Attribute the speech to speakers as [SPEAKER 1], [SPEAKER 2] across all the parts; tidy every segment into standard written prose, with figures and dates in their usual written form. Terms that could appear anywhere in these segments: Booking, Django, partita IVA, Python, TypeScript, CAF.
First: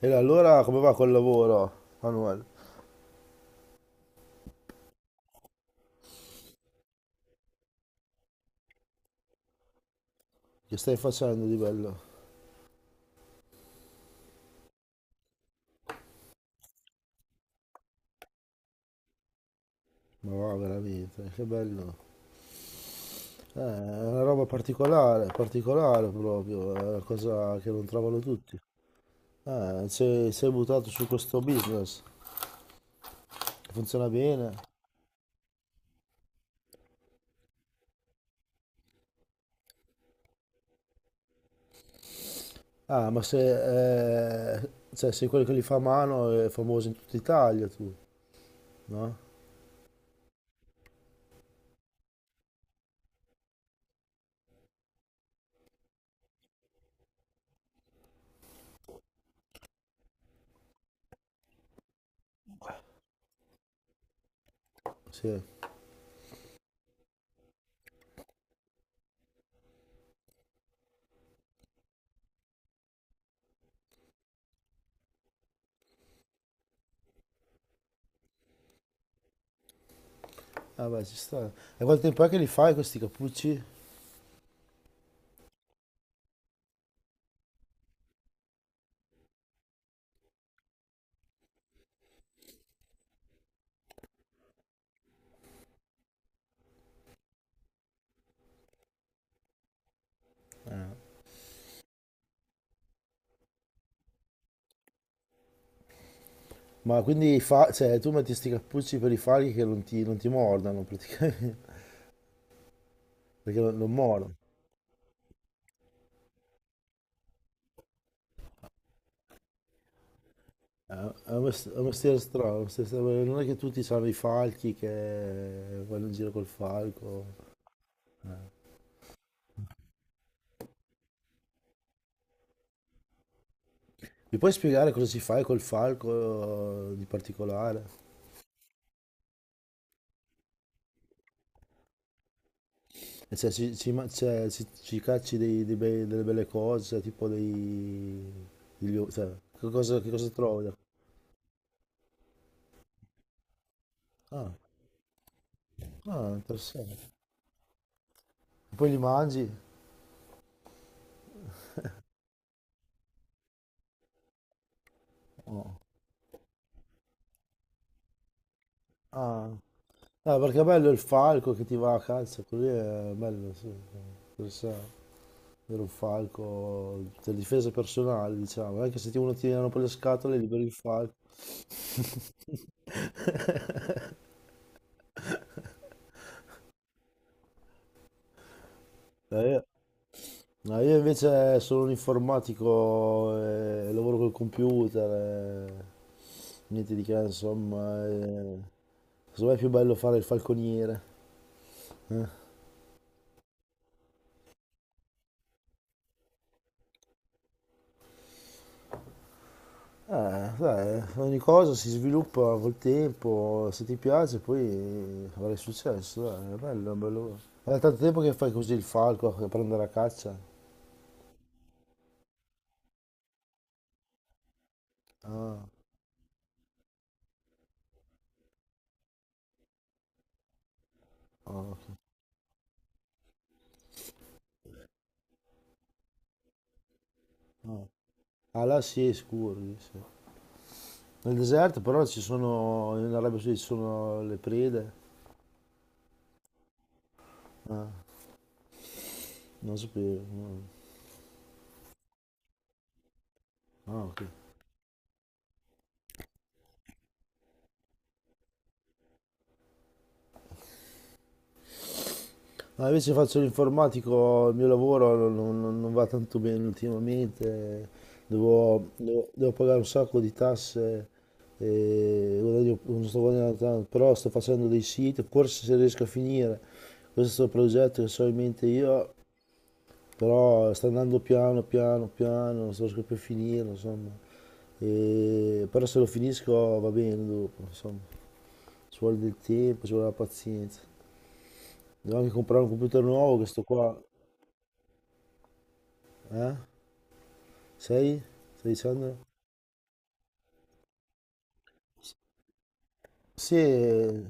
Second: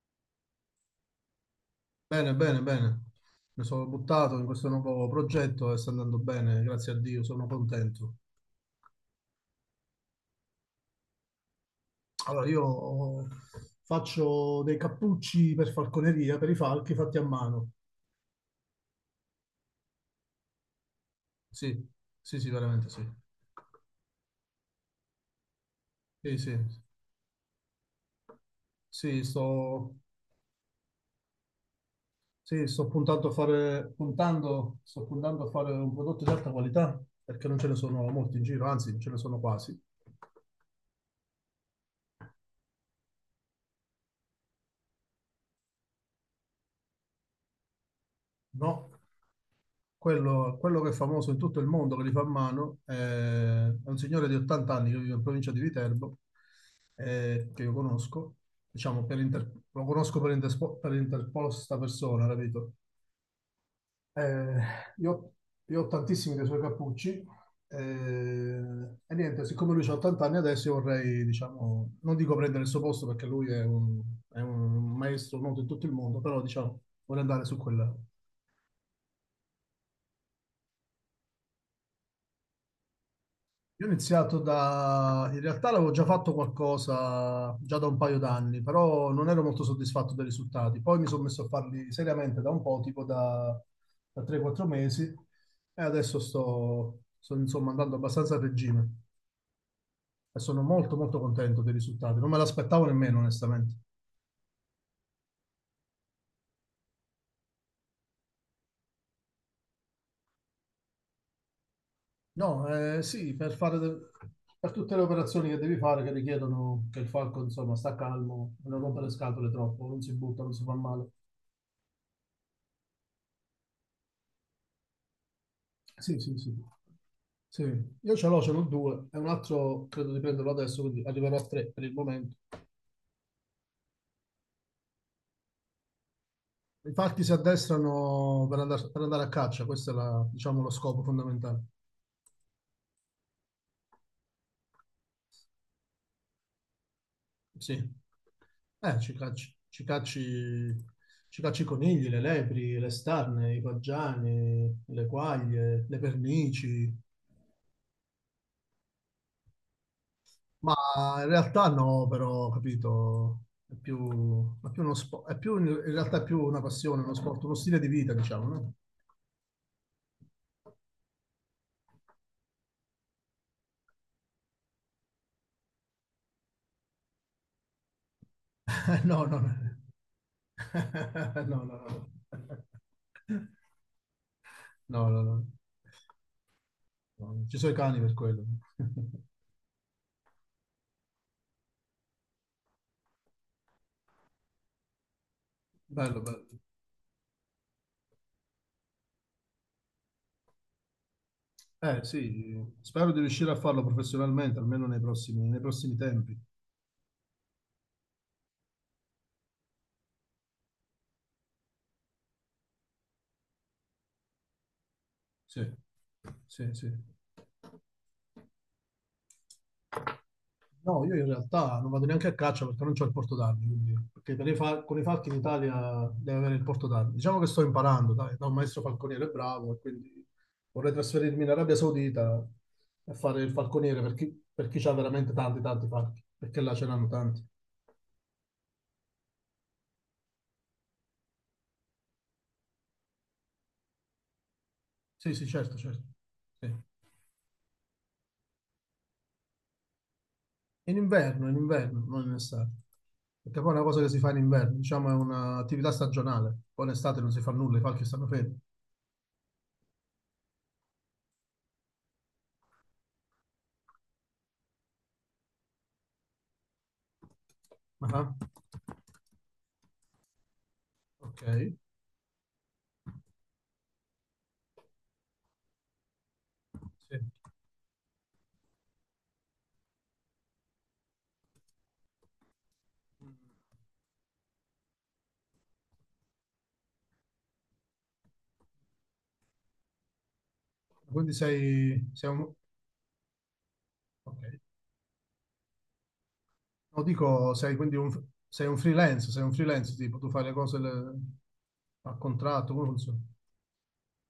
[SPEAKER 1] E allora come va col lavoro,
[SPEAKER 2] Bene,
[SPEAKER 1] Manuel?
[SPEAKER 2] bene, bene. Mi sono buttato in questo nuovo progetto e sta andando bene, grazie a Dio, sono contento.
[SPEAKER 1] Che stai facendo di bello?
[SPEAKER 2] Allora, io faccio dei cappucci per falconeria, per i falchi fatti a mano.
[SPEAKER 1] Ma va veramente, che
[SPEAKER 2] Sì,
[SPEAKER 1] bello.
[SPEAKER 2] sì, sì, veramente sì.
[SPEAKER 1] È una roba particolare, particolare
[SPEAKER 2] Sì, sì,
[SPEAKER 1] proprio, è una cosa che non trovano tutti.
[SPEAKER 2] sì,
[SPEAKER 1] Eh,
[SPEAKER 2] sto,
[SPEAKER 1] sei, sei buttato su questo business,
[SPEAKER 2] sì, sto puntando a fare,
[SPEAKER 1] funziona bene.
[SPEAKER 2] puntando, sto puntando a fare un prodotto di alta qualità perché non ce ne sono molti in giro, anzi, non ce ne sono quasi,
[SPEAKER 1] Ah, ma se, sei quello che li fa a mano, è famoso in tutta Italia tu,
[SPEAKER 2] no?
[SPEAKER 1] no?
[SPEAKER 2] Quello che è famoso in tutto il mondo, che li fa a mano, è un signore di 80 anni che vive in provincia di Viterbo, che io conosco, diciamo, per lo conosco per, per interposta persona, capito? Eh, io,
[SPEAKER 1] Sì.
[SPEAKER 2] io ho tantissimi dei suoi cappucci eh, e niente, siccome lui ha 80 anni adesso, io vorrei, diciamo, non dico prendere il suo posto perché è un maestro noto in tutto il mondo, però diciamo, vorrei andare su quella.
[SPEAKER 1] Ah beh, ci sta. E quanto tempo è che li fai questi cappucci?
[SPEAKER 2] Io ho iniziato da... In realtà l'avevo già fatto qualcosa già da un paio d'anni, però non ero molto soddisfatto dei risultati. Poi mi sono messo a farli seriamente da un po', tipo da 3-4 mesi, e adesso insomma andando abbastanza a regime e sono molto molto contento dei risultati. Non me l'aspettavo nemmeno, onestamente.
[SPEAKER 1] Ma quindi cioè, tu metti sti cappucci per i falchi che non ti mordano praticamente,
[SPEAKER 2] No, sì, per
[SPEAKER 1] perché
[SPEAKER 2] fare...
[SPEAKER 1] non
[SPEAKER 2] de-
[SPEAKER 1] mordono.
[SPEAKER 2] Per tutte le operazioni che devi fare che richiedono che il falco, insomma, sta calmo, non rompere le scatole troppo, non si butta, non si fa
[SPEAKER 1] È
[SPEAKER 2] male.
[SPEAKER 1] è un mestiere strano, è un mestiere strano. Non è che tutti sanno i falchi che vanno in
[SPEAKER 2] Sì,
[SPEAKER 1] giro
[SPEAKER 2] sì,
[SPEAKER 1] col
[SPEAKER 2] sì.
[SPEAKER 1] falco.
[SPEAKER 2] Sì, ce l'ho due, e un altro credo di prenderlo adesso, quindi arriverò a tre per il momento.
[SPEAKER 1] Mi puoi spiegare cosa si fa col falco di
[SPEAKER 2] Infatti
[SPEAKER 1] particolare?
[SPEAKER 2] per andare a caccia, questo è diciamo, lo scopo fondamentale.
[SPEAKER 1] Cioè, ci, ci ma- cioè, ci- ci cacci delle belle cose, cioè, tipo
[SPEAKER 2] Sì, eh, ci
[SPEAKER 1] cioè,
[SPEAKER 2] cacci, ci
[SPEAKER 1] che cosa trovi?
[SPEAKER 2] cacci,
[SPEAKER 1] Da-
[SPEAKER 2] ci cacci i conigli, le lepri, le starne, i
[SPEAKER 1] Ah,
[SPEAKER 2] paggiani, le quaglie, le
[SPEAKER 1] ah,
[SPEAKER 2] pernici,
[SPEAKER 1] interessante. Poi li mangi?
[SPEAKER 2] ma in realtà no, però, capito, è più uno sport, è più, in
[SPEAKER 1] No.
[SPEAKER 2] realtà è più una passione, uno sport, uno stile di vita, diciamo, no?
[SPEAKER 1] Ah, eh, perché è bello il falco che ti va a calza, così è bello, sì, interessante. Era un falco per difesa personale, diciamo, anche se ti
[SPEAKER 2] No,
[SPEAKER 1] uno
[SPEAKER 2] no, no.
[SPEAKER 1] tirano per le scatole, liberi il falco.
[SPEAKER 2] No, no, no. No, no, no. No, ci sono i cani per quello.
[SPEAKER 1] No, io invece sono un informatico, lavoro col computer, eh,
[SPEAKER 2] Bello, bello.
[SPEAKER 1] niente di che, insomma, secondo me è più bello fare il falconiere.
[SPEAKER 2] Eh
[SPEAKER 1] Eh.
[SPEAKER 2] sì, spero di riuscire a farlo professionalmente, almeno nei prossimi tempi.
[SPEAKER 1] Dai, ogni cosa si sviluppa col tempo, se ti piace poi avrai
[SPEAKER 2] Sì,
[SPEAKER 1] successo, dai, è
[SPEAKER 2] sì, sì.
[SPEAKER 1] bello, è bello. È tanto tempo che fai così il falco, che prende la caccia?
[SPEAKER 2] No, io in realtà non vado neanche a caccia perché non ho il porto d'armi, quindi, perché per i con i falchi in
[SPEAKER 1] Ah,
[SPEAKER 2] Italia deve avere il porto d'armi. Diciamo che sto imparando, dai, da un maestro falconiere bravo, e quindi vorrei trasferirmi in Arabia
[SPEAKER 1] ah,
[SPEAKER 2] Saudita e fare il falconiere per chi ha veramente tanti, tanti falchi, perché là ce n'hanno tanti.
[SPEAKER 1] ah. Ah, là sì, è scuro, lì, sì. Nel deserto però ci sono, in Arabia Saudita ci sono le prede,
[SPEAKER 2] Sì, sì, certo, certo. Sì.
[SPEAKER 1] ah, non sapevo, no.
[SPEAKER 2] In inverno, non in estate. Perché poi è una cosa
[SPEAKER 1] Ah,
[SPEAKER 2] che si
[SPEAKER 1] ok.
[SPEAKER 2] fa in inverno, diciamo è un'attività stagionale. Poi in estate non si fa nulla, i falchi stanno fermi.
[SPEAKER 1] No, invece faccio l'informatico, il mio lavoro non va tanto bene ultimamente,
[SPEAKER 2] Ah,
[SPEAKER 1] devo pagare un sacco di tasse,
[SPEAKER 2] ok,
[SPEAKER 1] e guadagno- non sto guadagnando tanto, però sto facendo dei siti, forse se riesco a finire
[SPEAKER 2] sì.
[SPEAKER 1] questo progetto che so in mente io, però sta andando piano, piano, piano, non sto riesco più a finire, insomma, E- però se lo finisco va bene dopo, insomma, ci vuole del tempo, ci vuole la pazienza.
[SPEAKER 2] Quindi sei,
[SPEAKER 1] Devo
[SPEAKER 2] sei
[SPEAKER 1] anche
[SPEAKER 2] un...
[SPEAKER 1] comprare un computer nuovo che sto qua,
[SPEAKER 2] ok.
[SPEAKER 1] eh?
[SPEAKER 2] No, dico,
[SPEAKER 1] Sei? Stai dicendo?
[SPEAKER 2] sei un freelance, tipo, tu fai le cose a contratto, come funziona?
[SPEAKER 1] Sì,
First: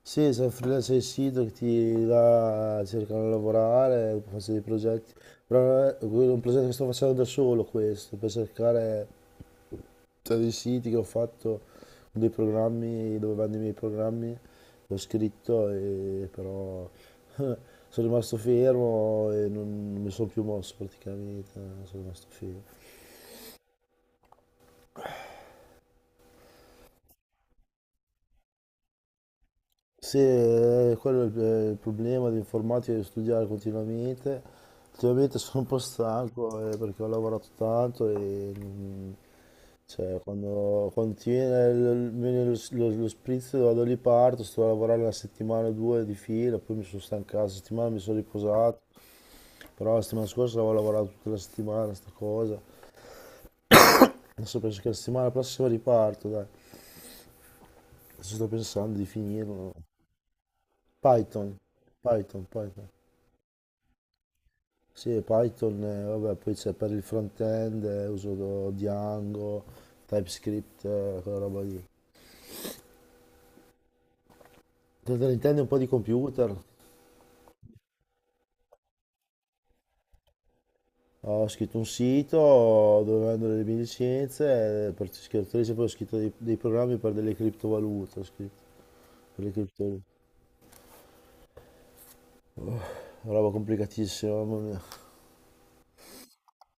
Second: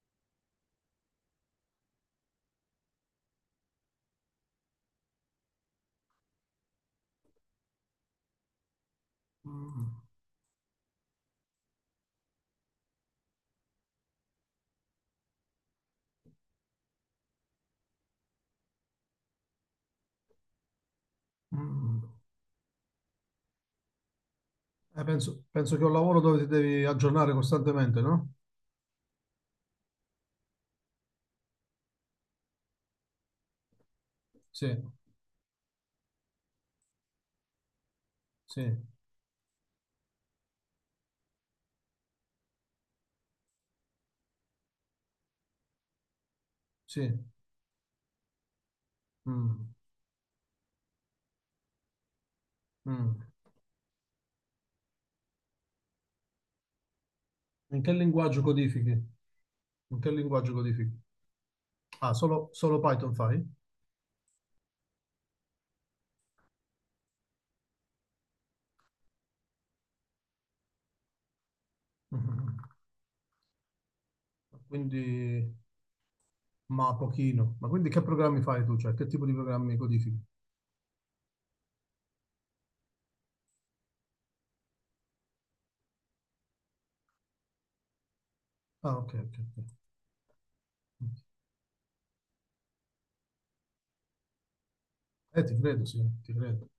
[SPEAKER 1] sì, sono freelance del sito che ti là cercano di lavorare, faccio dei progetti. Però quello è un progetto che sto facendo da solo questo, per cercare
[SPEAKER 2] Mm,
[SPEAKER 1] tra dei siti che ho fatto, dei programmi dove vanno i miei programmi, l'ho scritto e però sono rimasto fermo e non mi sono più mosso praticamente,
[SPEAKER 2] mm.
[SPEAKER 1] sono rimasto fermo.
[SPEAKER 2] Penso, penso che è un lavoro dove ti devi aggiornare costantemente, no?
[SPEAKER 1] Sì, quello è il problema dell'informatica di studiare continuamente.
[SPEAKER 2] Sì,
[SPEAKER 1] Ultimamente sono un po' stanco perché ho lavorato tanto e
[SPEAKER 2] sì,
[SPEAKER 1] mm, cioè, quando ti viene, viene lo spritz vado lì parto, sto a lavorare una settimana o due di fila, poi mi sono
[SPEAKER 2] sì.
[SPEAKER 1] stancato, la settimana mi sono riposato,
[SPEAKER 2] Mm,
[SPEAKER 1] però la settimana scorsa avevo lavorato tutta la settimana, sta cosa.
[SPEAKER 2] mm.
[SPEAKER 1] Adesso penso che la settimana prossima riparto, dai.
[SPEAKER 2] In che
[SPEAKER 1] Adesso
[SPEAKER 2] linguaggio
[SPEAKER 1] sto
[SPEAKER 2] codifichi?
[SPEAKER 1] pensando di finirlo.
[SPEAKER 2] In che linguaggio codifichi?
[SPEAKER 1] Python,
[SPEAKER 2] Ah, solo, solo
[SPEAKER 1] Python.
[SPEAKER 2] Python fai?
[SPEAKER 1] Sì, Python, vabbè, poi c'è per il front-end, uso do- Django, TypeScript, quella roba lì.
[SPEAKER 2] Mm. Quindi,
[SPEAKER 1] Per te ne intendi un po' di computer?
[SPEAKER 2] ma pochino. Ma quindi che programmi fai tu? Cioè, che tipo di programmi codifichi?
[SPEAKER 1] Ho scritto un sito dove vendo le mie licenze, per scrittrice poi ho scritto dei programmi per delle criptovalute, ho scritto,
[SPEAKER 2] Ah, ok, ok,
[SPEAKER 1] per le
[SPEAKER 2] ok.
[SPEAKER 1] criptovalute.
[SPEAKER 2] Eh,
[SPEAKER 1] Roba complicatissima, mamma mia.
[SPEAKER 2] ti credo, sì, ti credo.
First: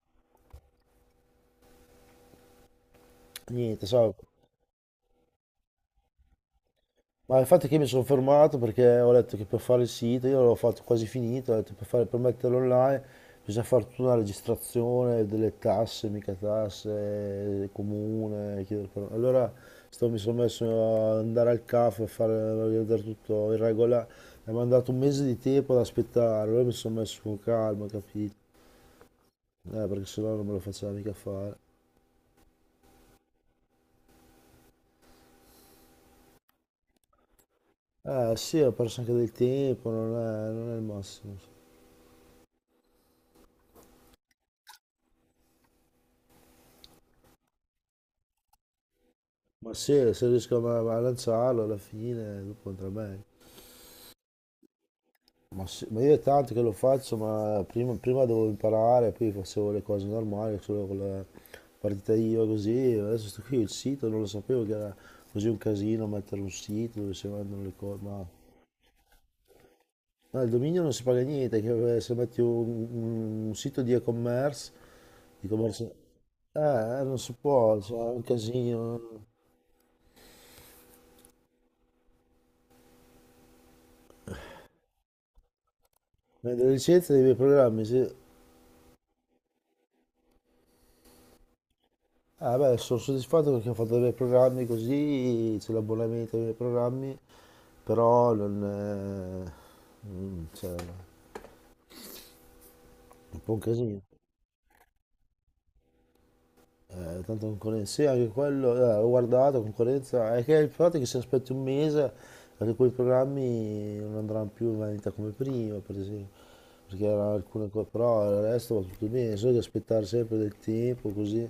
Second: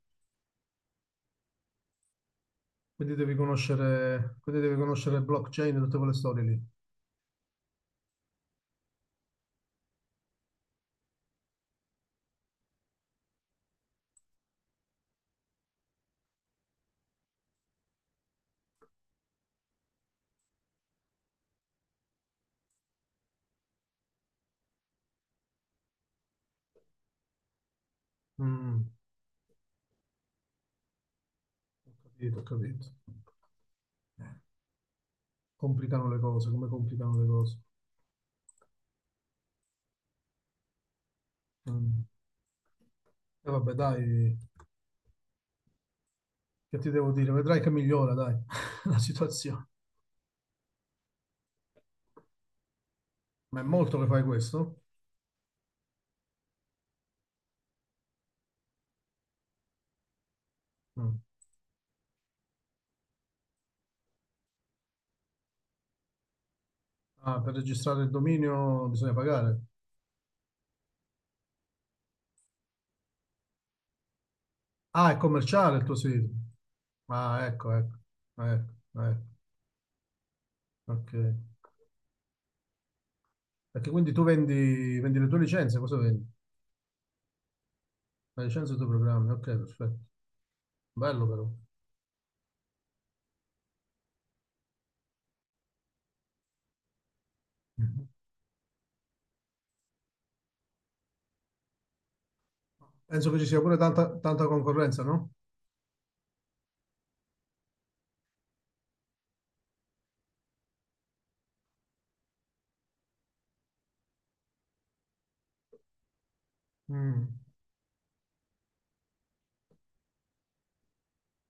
[SPEAKER 1] Niente, so,
[SPEAKER 2] Quindi devi conoscere blockchain e tutte quelle storie lì.
[SPEAKER 1] ma infatti che io mi sono fermato perché ho letto che per fare il sito, io l'ho fatto quasi finito, ho detto per metterlo online bisogna fare tutta una registrazione delle tasse, mica tasse, comune, chiedere per- Allora mi sono messo a andare al CAF a fare, a vedere tutto in regola, mi hanno dato un mese di tempo ad aspettare, allora mi sono messo con calma, capito?
[SPEAKER 2] Mm,
[SPEAKER 1] Perché sennò non me lo faceva mica fare.
[SPEAKER 2] ho capito, ho capito. Complicano le cose, come complicano le cose.
[SPEAKER 1] Eh sì, ho perso anche del tempo, non è il massimo.
[SPEAKER 2] Mm. E vabbè, dai, che ti devo dire? Vedrai che migliora, dai, la situazione.
[SPEAKER 1] Ma sì, se riesco a, a lanciarlo alla fine, dopo andrà meglio.
[SPEAKER 2] Ma è molto che fai questo?
[SPEAKER 1] Ma, sì, ma io è tanto che lo faccio, ma prima devo imparare, poi facevo le cose normali, solo con
[SPEAKER 2] Mm.
[SPEAKER 1] la partita IVA così, adesso sto qui il sito, non lo sapevo che era così un casino mettere un sito dove si
[SPEAKER 2] Ah, per
[SPEAKER 1] vendono le cose,
[SPEAKER 2] registrare il
[SPEAKER 1] ma...
[SPEAKER 2] dominio bisogna pagare.
[SPEAKER 1] No, il dominio non si paga niente, che se metti un sito di e-commerce,
[SPEAKER 2] Ah, è
[SPEAKER 1] di
[SPEAKER 2] commerciale il
[SPEAKER 1] commercio-
[SPEAKER 2] tuo sito.
[SPEAKER 1] non si
[SPEAKER 2] Ah, ecco,
[SPEAKER 1] può,
[SPEAKER 2] ecco,
[SPEAKER 1] cioè, è un casino.
[SPEAKER 2] ecco, ecco. Ok. Perché quindi vendi le tue licenze, cosa vendi?
[SPEAKER 1] Vendere licenze dei miei programmi, sì.
[SPEAKER 2] La licenza dei tuoi programmi, ok, perfetto. Bello però.
[SPEAKER 1] Eh beh, sono soddisfatto perché ho fatto dei bei programmi così, c'è l'abbonamento ai miei programmi,
[SPEAKER 2] Mhm.
[SPEAKER 1] però non... è, mm, cioè, è
[SPEAKER 2] Penso che
[SPEAKER 1] un
[SPEAKER 2] ci
[SPEAKER 1] po' un
[SPEAKER 2] sia pure
[SPEAKER 1] casino.
[SPEAKER 2] tanta, tanta concorrenza, no?
[SPEAKER 1] Tanta concorrenza, sì, anche quello, ho guardato, concorrenza, è che il fatto è che se aspetti un mese, anche quei programmi non andranno più in vendita come prima, per esempio, perché
[SPEAKER 2] Mm,
[SPEAKER 1] erano alcune cose, però il resto va tutto bene, solo che aspettare sempre del tempo così,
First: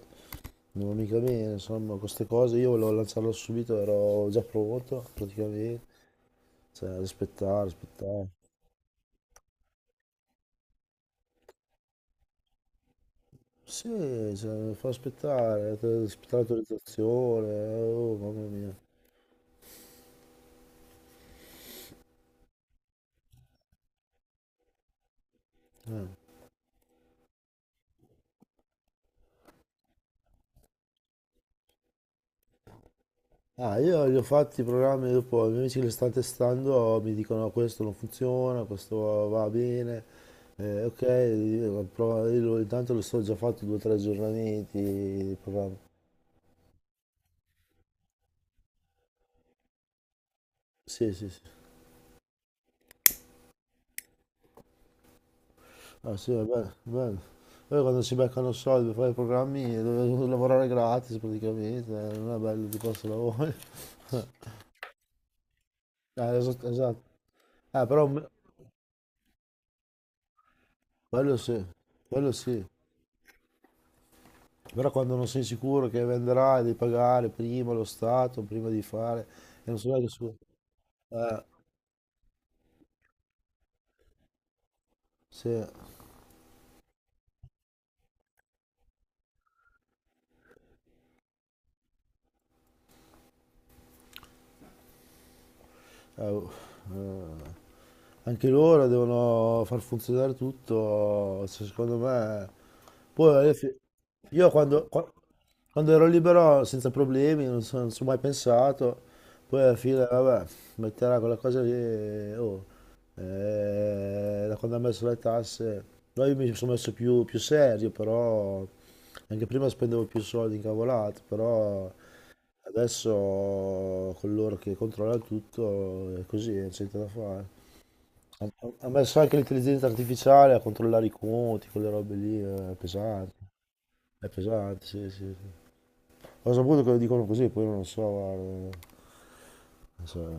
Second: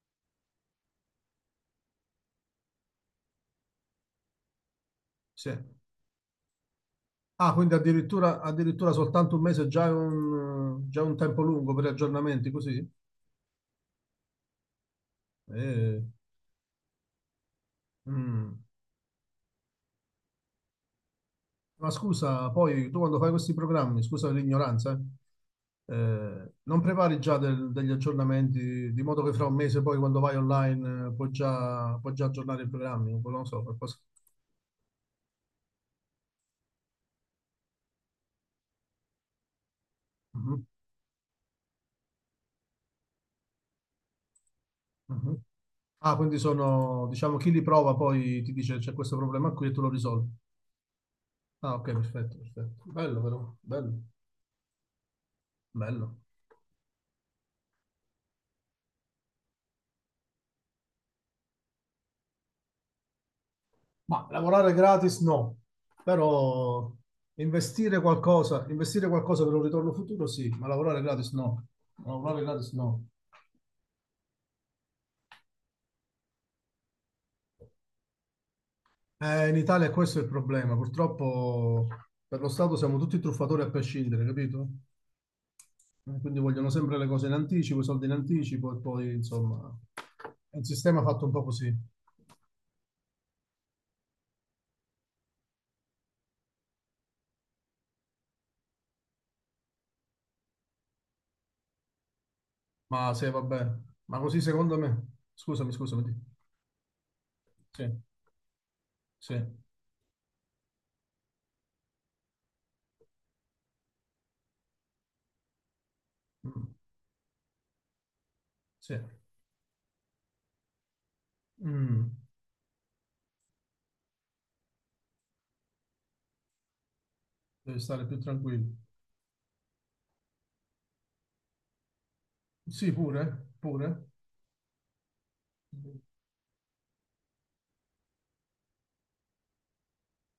[SPEAKER 1] non va mica bene, insomma, queste cose, io volevo lanciarlo subito, ero già pronto
[SPEAKER 2] sì.
[SPEAKER 1] praticamente. Cioè,
[SPEAKER 2] Ah,
[SPEAKER 1] aspettare,
[SPEAKER 2] quindi
[SPEAKER 1] aspettare.
[SPEAKER 2] addirittura, addirittura soltanto un mese è già già un tempo lungo per gli aggiornamenti, così?
[SPEAKER 1] Sì, cioè, fa aspettare, te-
[SPEAKER 2] Eh,
[SPEAKER 1] aspettare l'autorizzazione, oh, mamma
[SPEAKER 2] mm.
[SPEAKER 1] mia.
[SPEAKER 2] Ma scusa, poi tu quando fai questi programmi, scusa l'ignoranza, non prepari già degli aggiornamenti di modo che fra un mese poi quando vai online puoi già aggiornare i programmi, non lo so,
[SPEAKER 1] Ah,
[SPEAKER 2] qualcosa.
[SPEAKER 1] io li ho fatti i programmi dopo, i miei amici che li stanno testando oh, mi dicono "No, questo non funziona, questo va bene,
[SPEAKER 2] Mm-hmm.
[SPEAKER 1] eh, ok, io, provo- io lo- intanto lo sto già fatto due o tre aggiornamenti di
[SPEAKER 2] Mhm.
[SPEAKER 1] programma.
[SPEAKER 2] Ah, quindi sono, diciamo, chi li prova poi ti dice c'è questo problema qui e tu lo risolvi.
[SPEAKER 1] Sì, sì, sì.
[SPEAKER 2] Ah, ok, perfetto, perfetto. Bello, però, bello, bello.
[SPEAKER 1] Ah, sì, va bene, va bene. Poi quando si beccano soldi per fare i programmi, devono lavorare gratis praticamente, non è bello di questo lavoro.
[SPEAKER 2] Ma lavorare gratis no,
[SPEAKER 1] Esatto,
[SPEAKER 2] però
[SPEAKER 1] esatto. Però m-
[SPEAKER 2] investire qualcosa per un ritorno futuro sì, ma lavorare gratis
[SPEAKER 1] quello
[SPEAKER 2] no.
[SPEAKER 1] sì, quello
[SPEAKER 2] Lavorare
[SPEAKER 1] sì.
[SPEAKER 2] gratis no.
[SPEAKER 1] Però quando non sei sicuro che venderai, devi pagare prima lo Stato, prima di fare,
[SPEAKER 2] In
[SPEAKER 1] e non
[SPEAKER 2] Italia
[SPEAKER 1] so neanche
[SPEAKER 2] questo è
[SPEAKER 1] su...
[SPEAKER 2] il problema.
[SPEAKER 1] Eh,
[SPEAKER 2] Purtroppo per lo Stato siamo tutti truffatori a prescindere, capito?
[SPEAKER 1] sì.
[SPEAKER 2] Quindi vogliono sempre le cose in anticipo, i soldi in anticipo e poi, insomma, è un sistema fatto un po' così.
[SPEAKER 1] Eh, oh, eh, anche loro devono far funzionare tutto, se- secondo me.
[SPEAKER 2] Ma se
[SPEAKER 1] Poi
[SPEAKER 2] va
[SPEAKER 1] alla
[SPEAKER 2] bene.
[SPEAKER 1] fi-
[SPEAKER 2] Ma così
[SPEAKER 1] io
[SPEAKER 2] secondo
[SPEAKER 1] quando,
[SPEAKER 2] me.
[SPEAKER 1] qua-
[SPEAKER 2] Scusami,
[SPEAKER 1] quando
[SPEAKER 2] scusami.
[SPEAKER 1] ero
[SPEAKER 2] Di-
[SPEAKER 1] libero senza problemi, non so- non ci
[SPEAKER 2] Sì,
[SPEAKER 1] ho mai pensato,
[SPEAKER 2] sì,
[SPEAKER 1] poi alla fine, vabbè, metterà quella cosa lì, e, oh, da quando ha messo le tasse, no, io mi
[SPEAKER 2] mm,
[SPEAKER 1] sono messo più serio, però
[SPEAKER 2] sì.
[SPEAKER 1] anche prima spendevo più soldi in cavolate, però
[SPEAKER 2] Mm,
[SPEAKER 1] Adesso coloro che controllano tutto è così, non c'è niente da fare.
[SPEAKER 2] devi stare più
[SPEAKER 1] Ha
[SPEAKER 2] tranquillo.
[SPEAKER 1] Ha messo anche l'intelligenza artificiale a controllare i conti, quelle robe lì, è
[SPEAKER 2] Sì,
[SPEAKER 1] pesante.
[SPEAKER 2] pure, pure.
[SPEAKER 1] È pesante, sì, sì, sì. Ho saputo che lo dicono così, poi non lo so, guarda. Non so,